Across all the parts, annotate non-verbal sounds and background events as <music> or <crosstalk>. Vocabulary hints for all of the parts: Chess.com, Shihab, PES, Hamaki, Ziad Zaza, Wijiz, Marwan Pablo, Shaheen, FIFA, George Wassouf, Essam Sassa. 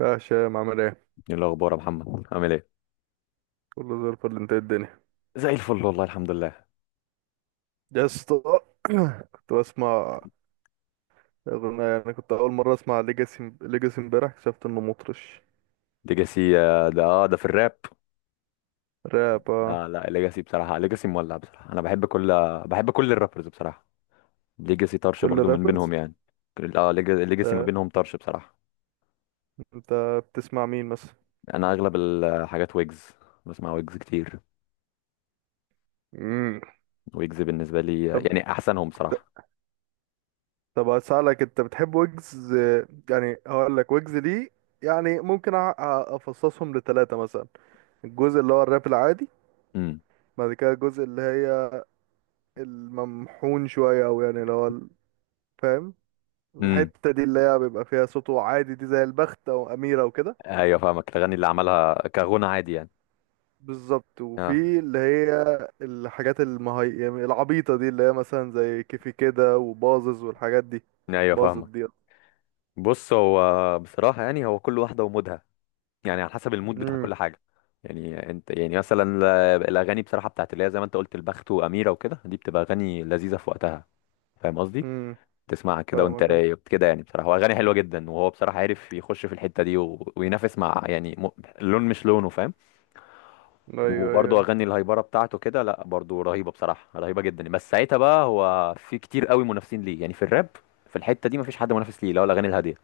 يا هشام عامل ايه؟ ايه الاخبار يا محمد عامل ايه؟ كله زي الفل، انت ايه الدنيا؟ زي الفل والله، الحمد لله. يا اسطى. <clears throat> كنت بسمع اغنية، انا كنت اول مرة اسمع ليجاسي. ليجاسي امبارح اكتشفت انه مطرش. ليجاسي ده ده في الراب. راب، اه. لا لا ليجاسي بصراحه، ليجاسي مولع بصراحه، انا بحب كل الرابرز بصراحه. ليجاسي طرش كل برضو من بينهم رابرز. يعني. ليجاسي ما انت بينهم طرش بصراحه. انت بتسمع مين مثلا؟ يعني انا اغلب الحاجات ويجز، بسمع ويجز كتير. مم. ويجز بالنسبه لي طب يعني احسنهم بصراحه. طب هسألك، انت بتحب ويجز؟ اه، يعني هقول لك ويجز دي، يعني ممكن افصصهم لثلاثة مثلا. الجزء اللي هو الراب العادي، امم بعد كده الجزء اللي هي الممحون شوية، او يعني اللي هو فاهم؟ امم، الحتة دي اللي هي بيبقى فيها صوته عادي دي، زي البخت أو أميرة وكده. ايوه فاهمك، الاغاني اللي عملها كغنى عادي يعني. بالظبط. اه وفي اللي هي الحاجات يعني العبيطة دي اللي هي مثلا زي كيفي كده وبازز والحاجات دي. ايوه باظت فاهمك. دي. بص هو بصراحه يعني هو كل واحده ومودها، يعني على حسب المود بتاع امم. كل حاجه. يعني انت يعني الاغاني بصراحه بتاعت اللي هي زي ما انت قلت البخت واميره وكده، دي بتبقى اغاني لذيذه في وقتها، فاهم قصدي؟ امم. تسمعها كده وانت فاهمك، اه. رايق كده يعني بصراحه، واغاني حلوه جدا، وهو بصراحه عارف يخش في الحته دي وينافس مع لون مش لونه، فاهم؟ ايوه، ايوه، وبرضه ايوه. اغاني الهيبره بتاعته كده لا برضه رهيبه بصراحه، رهيبه جدا، بس ساعتها بقى هو في كتير قوي منافسين ليه يعني في الراب. في الحته دي مفيش حد منافس ليه، اللي هو الاغاني الهاديه،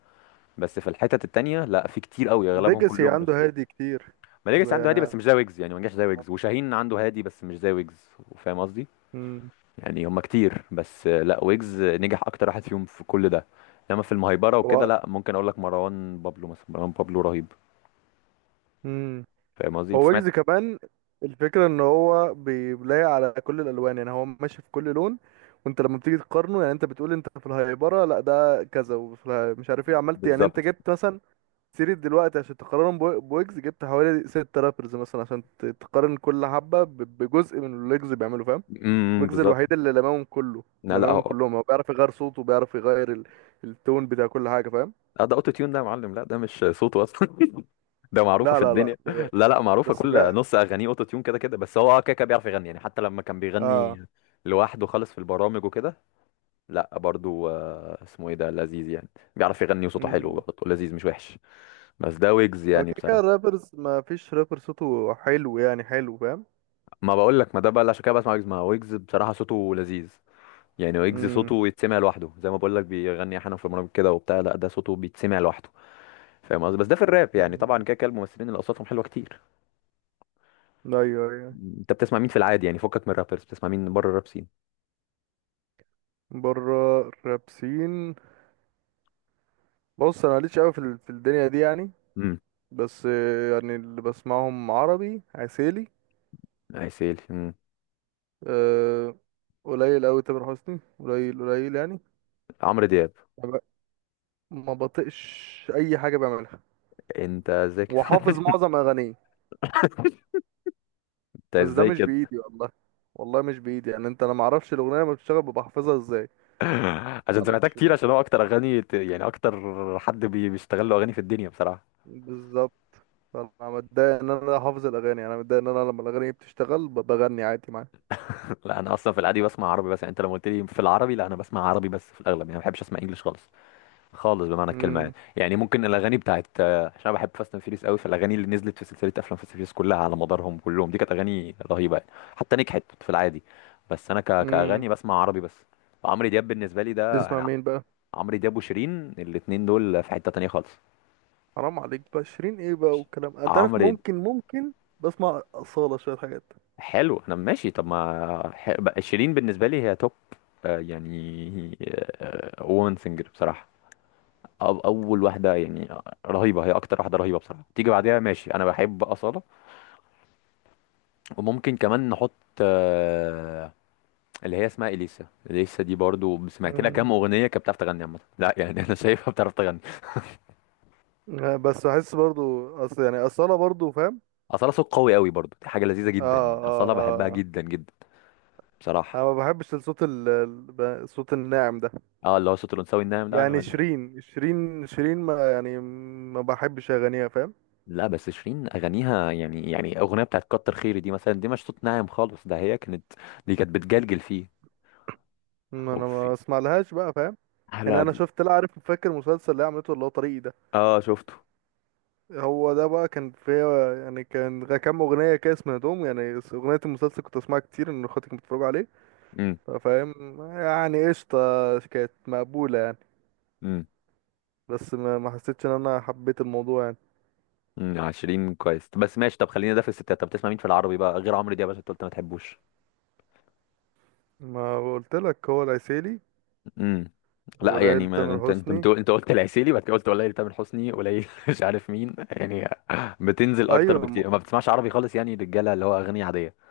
بس في الحتت التانيه لا، في كتير قوي اغلبهم ديجاسي كلهم عنده منافسين. هادي كتير. ماليجيس زي عنده هادي بس انا. مش زي ويجز، يعني ما نجحش زي ويجز، وشاهين عنده هادي بس مش زي ويجز، فاهم قصدي؟ امم. يعني هما كتير بس لا ويجز نجح اكتر واحد فيهم في كل ده. انما في المهيبره وكده لا، ممكن اقول لك مروان بابلو مثلا، مروان بابلو رهيب، هو فاهم قصدي؟ انت هو ويجز سمعت؟ كمان. الفكرة ان هو بيلاقي على كل الالوان، يعني هو ماشي في كل لون. وانت لما بتيجي تقارنه، يعني انت بتقول انت في الهيبرة لا ده كذا، مش عارف ايه عملت، يعني انت بالظبط. جبت مثلا سيرة دلوقتي عشان تقارنهم بويجز، جبت حوالي ست رابرز مثلا عشان تقارن كل حبة بجزء من اللي ويجز بيعمله، فاهم؟ إمم، ويجز بالظبط. الوحيد اللي لمامهم كله لا لا لمامهم هو كلهم، هو بيعرف يغير صوته وبيعرف يغير التون بتاع كل حاجة، فاهم؟ ده اوتو تيون ده يا معلم، لا ده مش صوته اصلا. <laughs> ده معروفه لا، في لا، لا، الدنيا. لا لا، معروفه بس كل نص اغانيه اوتو تيون كده كده، بس هو كده كده بيعرف يغني يعني، حتى لما كان اه. بيغني لوحده خالص في البرامج وكده. لا برضو اسمه ايه ده، لذيذ يعني، بيعرف يغني وصوته حلو برضه، لذيذ مش وحش. بس ده ويجز هو يعني كده كده بصراحه. الرابرز، ما فيش رابر صوته حلو، يعني حلو، فاهم؟ ما بقول لك، ما ده بقى اللي عشان كده بسمع ويجز، ما هو ويجز بصراحه صوته لذيذ. يعني ويجز امم. صوته يتسمع لوحده، زي ما بقول لك بيغني احيانا في برامج كده وبتاع، لا ده صوته بيتسمع لوحده، فاهم قصدي؟ بس ده في الراب يعني، طبعا أمم. كده كده الممثلين اللي اصواتهم حلوه كتير. ايوه، ايوه. انت بتسمع مين في العادي يعني، فكك من الرابرز، بتسمع مين بره الراب سين؟ بره الرابسين. بص، انا ماليش قوي في الدنيا دي يعني. امم. بس يعني اللي بسمعهم عربي عسيلي. عسيل، امم. أه. قليل قوي تامر حسني، قليل قليل يعني. عمرو دياب. ما ب- ما بطقش اي حاجه بعملها. انت ازاي كده؟ وحافظ معظم اغانيه. <laughs> انت بس ده ازاي مش كده؟ بايدي والله. والله مش بايدي، يعني انا ما اعرفش الاغنيه لما بتشتغل ببقى حافظها ازاي. <laughs> عشان سمعتها معرفش كتير، بقى. عشان هو اكتر اغاني ت- يعني اكتر حد بيشتغل له اغاني في الدنيا بصراحه. بالظبط. انا متضايق ان انا حافظ الاغاني، انا متضايق ان انا لما الاغاني بتشتغل بغني عادي معاها. <laughs> لا انا اصلا في العادي بسمع عربي بس، يعني انت لما قلت لي في العربي، لا انا بسمع عربي بس في الاغلب يعني، ما بحبش اسمع انجلش خالص، خالص بمعنى الكلمه يعني. امم. يعني ممكن الاغاني بتاعت عشان أنا بحب فاست اند فيريس قوي، فالاغاني اللي نزلت في سلسله افلام فاست اند فيريس كلها على مدارهم كلهم، دي كانت اغاني رهيبه يعني، حتى نجحت في العادي. بس انا امم. كاغاني بسمع عربي بس. عمرو دياب بالنسبه لي ده تسمع انا، مين بقى؟ عمرو دياب وشيرين الاتنين دول في حته تانيه خالص. حرام عليك بقى، شيرين ايه بقى والكلام، انت عارف، عمرو ممكن. بسمع اصاله شويه حاجات. حلو، انا ماشي. طب ما ح- بقى شيرين بالنسبه لي هي توب، يعني وومن سينجر بصراحه، اول واحده يعني، رهيبه، هي اكتر واحده رهيبه بصراحه. تيجي بعديها ماشي انا بحب اصاله، وممكن كمان نحط آه، اللي هي اسمها اليسا، اليسا دي برضو سمعت لها امم، كام اغنيه كانت بتعرف تغني عامه لا يعني، <laughs> انا شايفها بتعرف تغني. بس احس برضو اصل يعني اصاله برضو، فاهم؟ اصاله صوت قوي قوي برضو، دي حاجه لذيذه اه، جدا يعني، اصاله بحبها اه، اه. جدا جدا انا بصراحه. ما بحبش الصوت الناعم ده. اه اللي هو صوت الانثوي الناعم ده انا. يعني شيرين، ما يعني ما بحبش اغانيها، فاهم؟ لا بس شيرين اغانيها يعني، يعني اغنيه بتاعت كتر خيري دي مثلا، دي مش صوت ناعم خالص ده، هي كانت، دي كانت بتجلجل فيه. ما انا وفي ما اسمع لهاش بقى، فاهم؟ احلى يعني د- انا شفت، لا، عارف فاكر المسلسل اللي هي عملته اللي هو طريقي ده. اه شفته. هو ده بقى كان فيه، يعني كان كام اغنيه كده سمعتهم يعني اغنيه المسلسل كنت اسمعها كتير ان اخواتي كانوا بيتفرجوا عليه. امم، فاهم؟ يعني قشطه. كانت مقبوله يعني. امم، بس ما حسيتش ان انا حبيت الموضوع يعني. امم، شيرين كويس بس ماشي، طب خلينا ده في الستات، طب بتسمع مين في العربي بقى غير عمرو دياب عشان انت قلت ما تحبوش؟ ما قلت لك هو العسيلي. امم. لا يعني وليال ما تامر انت، انت حسني. بتقول انت قلت العسيلي، بعد كده قلت قليل تامر حسني قليل، <laughs> مش عارف مين يعني بتنزل اكتر، ايوه، بكتير ما بتسمعش عربي خالص يعني، رجاله اللي هو اغاني عاديه.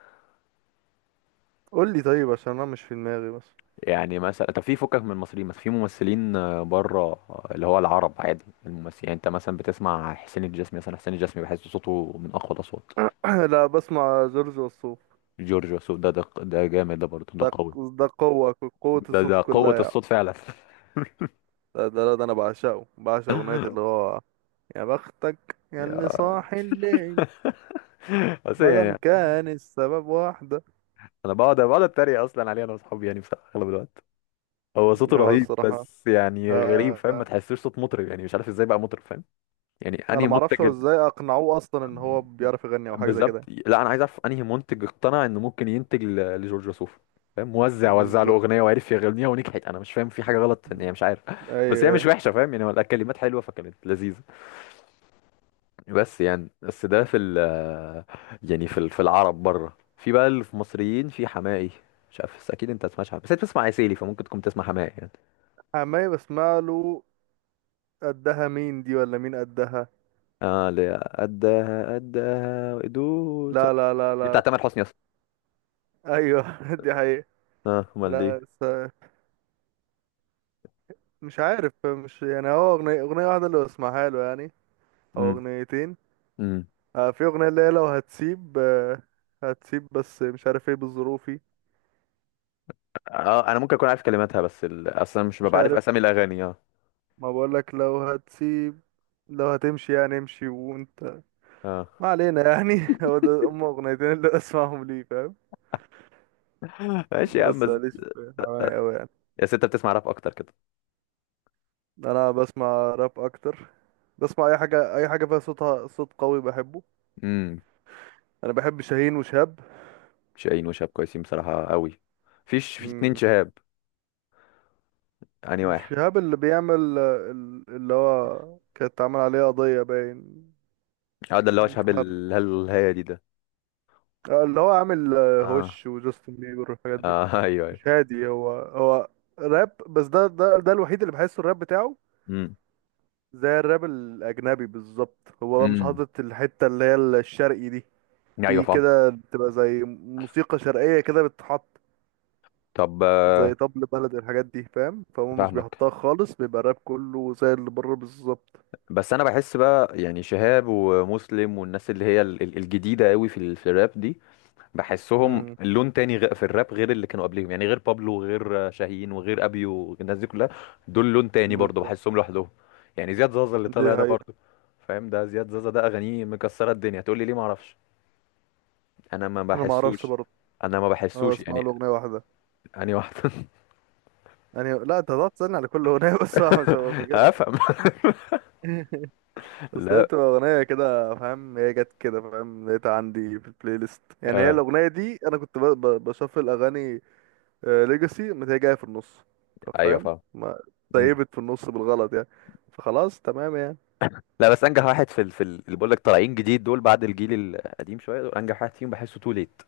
قول لي طيب عشان انا مش في دماغي بس. يعني مثلا طب في فكك من المصريين، مثلا في ممثلين بره اللي هو العرب، عادي الممثل يعني، انت مثلا بتسمع حسين الجسمي، مثلا حسين الجسمي بحس صوته من اقوى الاصوات. <clears throat> لا، بسمع جورج وسوف. جورج وسوف ده ده ده جامد، ده برضه ده ده قوي، ده قوة، قوة ده الصوت ده قوة كلها يعني. الصوت فعلا. <laughs> ده أنا بعشقه، بعشق أغنية اللي هو يا بختك يا اللي يا- صاحي الليل، بس مادام يعني كان السبب واحدة. انا بقعد بقعد اتريق اصلا عليه انا واصحابي يعني بصراحة اغلب الوقت. هو صوته هو رهيب الصراحة، بس يعني غريب، فاهم؟ آه، ما تحسوش صوت مطرب يعني، مش عارف ازاي بقى مطرب، فاهم؟ يعني أنا انهي معرفش منتج. هو إزاي أقنعوه أصلا إن هو بيعرف يغني أو حاجة زي بالظبط. كده. لا انا عايز اعرف انهي منتج اقتنع انه ممكن لجورج وسوف، فاهم؟ موزع وزع له بالظبط. اغنيه وعرف يغنيها ونجحت، انا مش فاهم في حاجه غلط في ان هي مش عارف، أيوه، <laughs> بس هي مش أيوه. وحشه، فاهم يعني؟ الكلمات حلوه فكانت لذيذه. بس يعني، بس ده في ال، يعني في العرب بره، في بقى اللي في مصريين في حماقي. مش عارف، بس اكيد انت ما تسمعش حماقي، بس انت بتسمع عسيلي فممكن تكون تسمع حماقي يعني. حماية بسمع له. قدها مين دي ولا مين قدها؟ اه اللي هي قدها قدها وقدوها، لا، لا، لا، دي لا، لا. بتاعت تامر حسني اصلا. أيوه. <laughs> دي حقيقة. اه امال دي؟ لا، مش عارف، مش يعني، هو أغنية واحدة اللي بسمعها له يعني، أو أغنيتين. امم. آه، في أغنية اللي هي لو هتسيب، آه، هتسيب، بس مش عارف ايه بظروفي. اه انا ممكن اكون عارف كلماتها بس اصلا مش مش ببقى عارف عارف. اسامي الاغاني. اه، ما بقولك، لو هتسيب، لو هتمشي يعني امشي وانت. اه ما علينا يعني. <laughs> هو ده هم اغنيتين اللي اسمعهم ليه، فاهم؟ <laughs> ماشي يا عم بس بس. ماليش في حماية اوي يعني. يا ست بتسمع راب اكتر كده؟ انا بسمع راب اكتر. بسمع اي حاجة، اي حاجة فيها صوتها صوت قوي بحبه. امم. انا بحب شاهين وشهاب. شاهين وشهاب كويسين بصراحه قوي. فيش في اتنين مم. شهاب يعني واحد؟ شهاب اللي بيعمل اللي هو كانت عامل عليه قضية باين اه ده اللي هو إنه شهاب متحرك، الهي دي ده. اللي هو عامل اه، هوش وجاستن بيبر والحاجات دي. اه <laughs> ايوه ايوه. مش هادي، هو هو راب، بس ده الوحيد اللي بحسه الراب بتاعه امم، زي الراب الأجنبي بالظبط. هو بقى مش امم، حاطط الحتة اللي هي الشرقي دي، ايوه في فاهم. كده بتبقى زي موسيقى شرقية كده بتتحط، طب زي طبل بلد الحاجات دي فاهم، فهو مش فاهمك. بيحطها خالص، بيبقى الراب كله زي اللي بره بالظبط. بس انا بحس بقى يعني شهاب ومسلم والناس اللي هي الجديده قوي في في الراب دي، بحسهم امم. لون تاني في الراب غير اللي كانوا قبليهم، يعني غير بابلو وغير شاهين وغير ابيو والناس دي كلها، دول لون تاني برضه بالظبط. بحسهم لوحدهم. يعني زياد زازا اللي دي طالع ده حقيقة. برضه، فاهم؟ ده زياد زازا ده اغانيه مكسره الدنيا، تقول لي ليه ما اعرفش، انا ما أنا ما أعرفش بحسوش، برضه. انا ما أنا بحسوش بسمع يعني. له أغنية واحدة. اني واحد. <laughs> يعني لا، أنت هتقعد تسألني على كل أغنية، <laughs> بس أنا مش هبقى فاكرها. افهم. <laughs> <laughs> اصل هي لا، بتبقى اغنيه كده فاهم، هي جت كده فاهم، لقيتها عندي في البلاي ليست، يعني هي آه. الاغنيه دي انا كنت بشفل اغاني، ليجاسي ما هي جايه في النص، ايوه فاهم فاهم. ما مم. طيبت في النص بالغلط يعني، فخلاص تمام يعني. لا بس انجح واحد اللي بقول لك طالعين جديد دول بعد الجيل القديم شويه، دول انجح واحد فيهم بحسه تو ليت.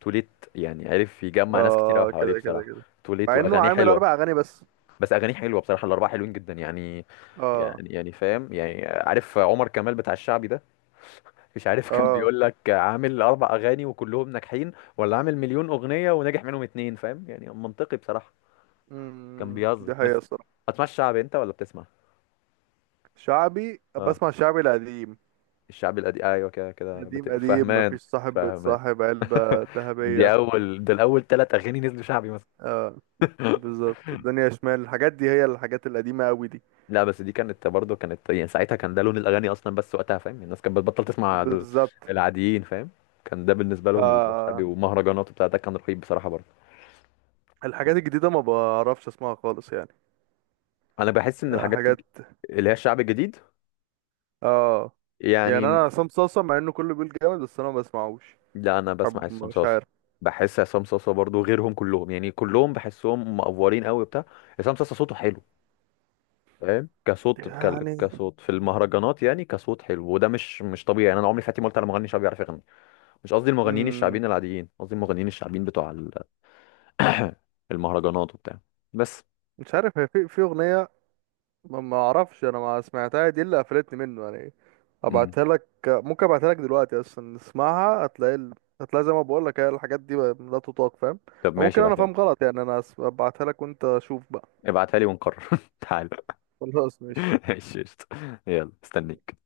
تو ليت يعني عرف يجمع ناس كتير قوي اه، حواليه كده كده بصراحه. كده، تو ليت مع انه واغانيه عامل حلوه. اربع اغاني بس. بس اغانيه حلوه بصراحه، الاربعه حلوين جدا يعني. اه. يعني يعني فاهم يعني، عارف عمر كمال بتاع الشعبي ده؟ مش عارف، كان اه، بيقول لك عامل اربع اغاني وكلهم ناجحين، ولا عامل مليون اغنيه وناجح منهم اتنين، فاهم يعني؟ منطقي بصراحه. كان امم، بيهزر دي بس. حقيقه الصراحه. هتسمع الشعبي انت ولا بتسمع؟ شعبي، اه بسمع شعبي القديم. الشعبي القديم ايوه كده كده قديم قديم، فهمان. مفيش صاحب فهمان. بيتصاحب، علبه <laughs> دي ذهبيه. اول، ده الاول ثلاث اغاني نزلوا شعبي مثلا. آه. بالظبط، الدنيا شمال، الحاجات دي هي الحاجات القديمة قوي دي. لا بس دي كانت برضه، كانت يعني ساعتها كان ده لون الاغاني اصلا بس وقتها، فاهم؟ الناس كانت بتبطل تسمع بالظبط. العاديين، فاهم؟ كان ده بالنسبه لهم الشعبي آه، ومهرجانات وبتاع ده كان رهيب بصراحه برضه. الحاجات الجديدة ما بعرفش اسمعها خالص يعني. انا بحس ان آه، الحاجات حاجات. اللي هي الشعب الجديد اه. يعني يعني. انا عصام صاصا مع انه كله بيقول جامد بس انا ما بسمعوش. لا انا بسمع حب، عصام مش صاصا، عارف بحس عصام صاصا برضه غيرهم كلهم، يعني كلهم بحسهم مقفورين قوي بتاع. عصام صاصا صوته حلو، فاهم؟ كصوت يعني. كصوت في المهرجانات، يعني كصوت حلو، وده مش مش طبيعي يعني، انا عمري في حياتي ما قلت على مغني شعبي بيعرف يغني. مش قصدي المغنيين مم. الشعبيين العاديين، قصدي المغنيين الشعبيين بتوع <coughs> <clears throat> المهرجانات وبتاع، بس. مش عارف، هي في اغنية، ما اعرفش انا ما سمعتها دي اللي قفلتني منه يعني. مم. ابعتها لك، ممكن ابعتها لك دلوقتي، اصلا اسمعها هتلاقي هتلاقي، زي ما بقول لك، هي الحاجات دي لا تطاق، فاهم؟ طب أو ماشي ممكن انا ابعتها لي، فاهم غلط يعني، انا ابعتها لك وانت شوف بقى. ابعتها لي ونقرر. <laughs> تعال. خلاص ماشي. <laughs> ماشي قشطة. يلا استنيك.